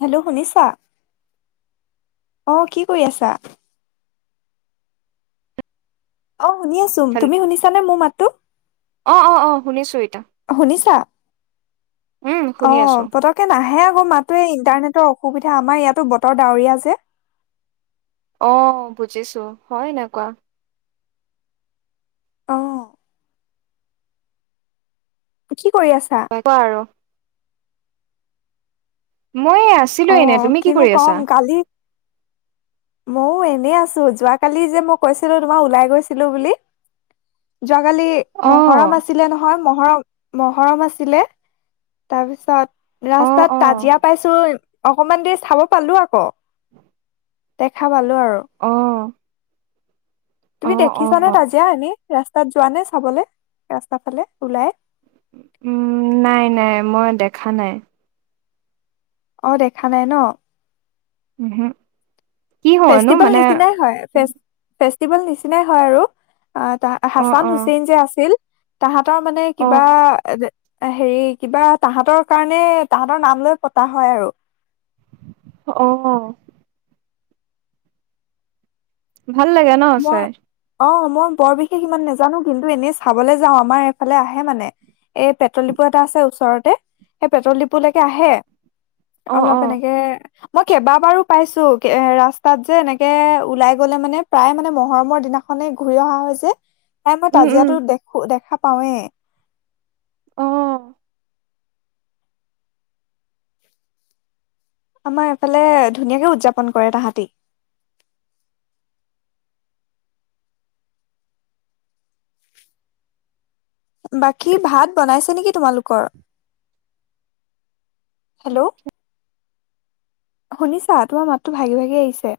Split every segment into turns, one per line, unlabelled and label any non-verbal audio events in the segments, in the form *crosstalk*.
Hello শুনিছা, আহ কি কৰি আছা? অ, শুনি আছো। তুমি শুনিছা নে মোৰ মাতটো?
অ-অ-অ শুনিছো এতা
শুনিছা? অ, পতকে নাহে আকৌ মাতোয়ে ইণ্টাৰনেট অসুবিধা আমাৰ ইয়াতো বতৰ ডাৱৰীয়া যে
আহ বুজিছো হয় এনেকুৱা।
আহ *inaudible*
ত কোৱা আৰু মই আছিলো এনে
আহ
তুমি কি
কিনো
কৰি আছা
কম কালি ময়ও এনে আছো যোৱ কালি যে মই কৈছিলো, তোমাৰ ওলাই গৈছিলো বুলি। যোৱাকালি
অ
মহৰম আছিলে নহয়, মহৰম। মহৰম আছিলে, তাৰপিছত
অ
ৰাস্তাত
অ
তাজিয়া পাইছোঁ অকমান দেৰি চাব পালোঁ আকৌ। দেখা পালোঁ আৰু।
অ অ
তুমি
অ
দেখিছানে তাজিয়া এনে? ৰাস্তাত যোৱানে চাবলে? ৰাস্তাফালে ওলাই?
উম, নাই, নাই মই দেখা নাই।
অ', দেখা নাই ন?
*unintelligible* হয়নো
ফেষ্টিভেল
মানে
নিচিনাই হয়। ফেচ-ফেচ ফেষ্টিভেল নিচিনাই হয়, আৰু আ,
অ
হাছান
অ
হুছেইন যে, আছিল তাহাত তাৰ মানে
অ
কিবা এদে হেৰি কিবা তাহাঁতৰ কাৰণে, তাহাঁতৰ নাম লৈ পতা হয়, আৰু।
অ' ভাল লাগে ন
মই
চাই।
অ মই বৰ বিশেষ ইমান নাজানো কিন্তু এনেই চাবলৈ যাওঁ আমাৰ এইফালে আহে মানে। এ পেট্ৰল ডিপু এটা আছে ওচৰতে। সেই পেট্ৰল ডিপুলৈকে আহে।
অ অ
অলপ এনেকে মই কেইবাবাৰো পাইছোঁ। এ ৰাস্তাত যে এনেকে ওলাই গ'লে মানে। প্ৰায় মানে মহৰমৰ দিনাখনে ঘূৰি অহা হৈছে। প্ৰায় মই
উম উম
তাজিয়াতটো দেখো দেখা পাওঁৱে।
অ'।
আমাৰ এফালে, ধুনীয়াকে উদযাপন কৰে তাহাঁতি। বাকী, ভাত বনাইছে নেকি তোমালোকৰ? হেল্ল? শুনিছা? তোমাৰ মাতটো ভাগি ভাগি আহিছে।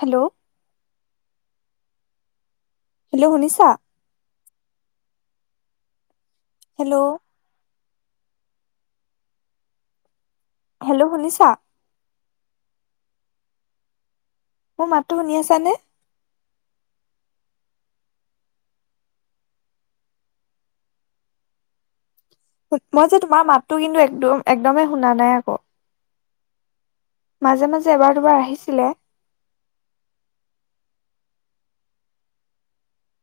হেল্ল। হেল্ল' শুনিছা? হেল্ল? হেল্ল' শুনিছা? মোৰ মাতটো শুনি আছানে? মই যে তোমাৰ মাতটো কিন্তু একদম, একদমেই শুনা নাই আক। মাজে মাজে এবাৰ দুবাৰ আহিছিলে।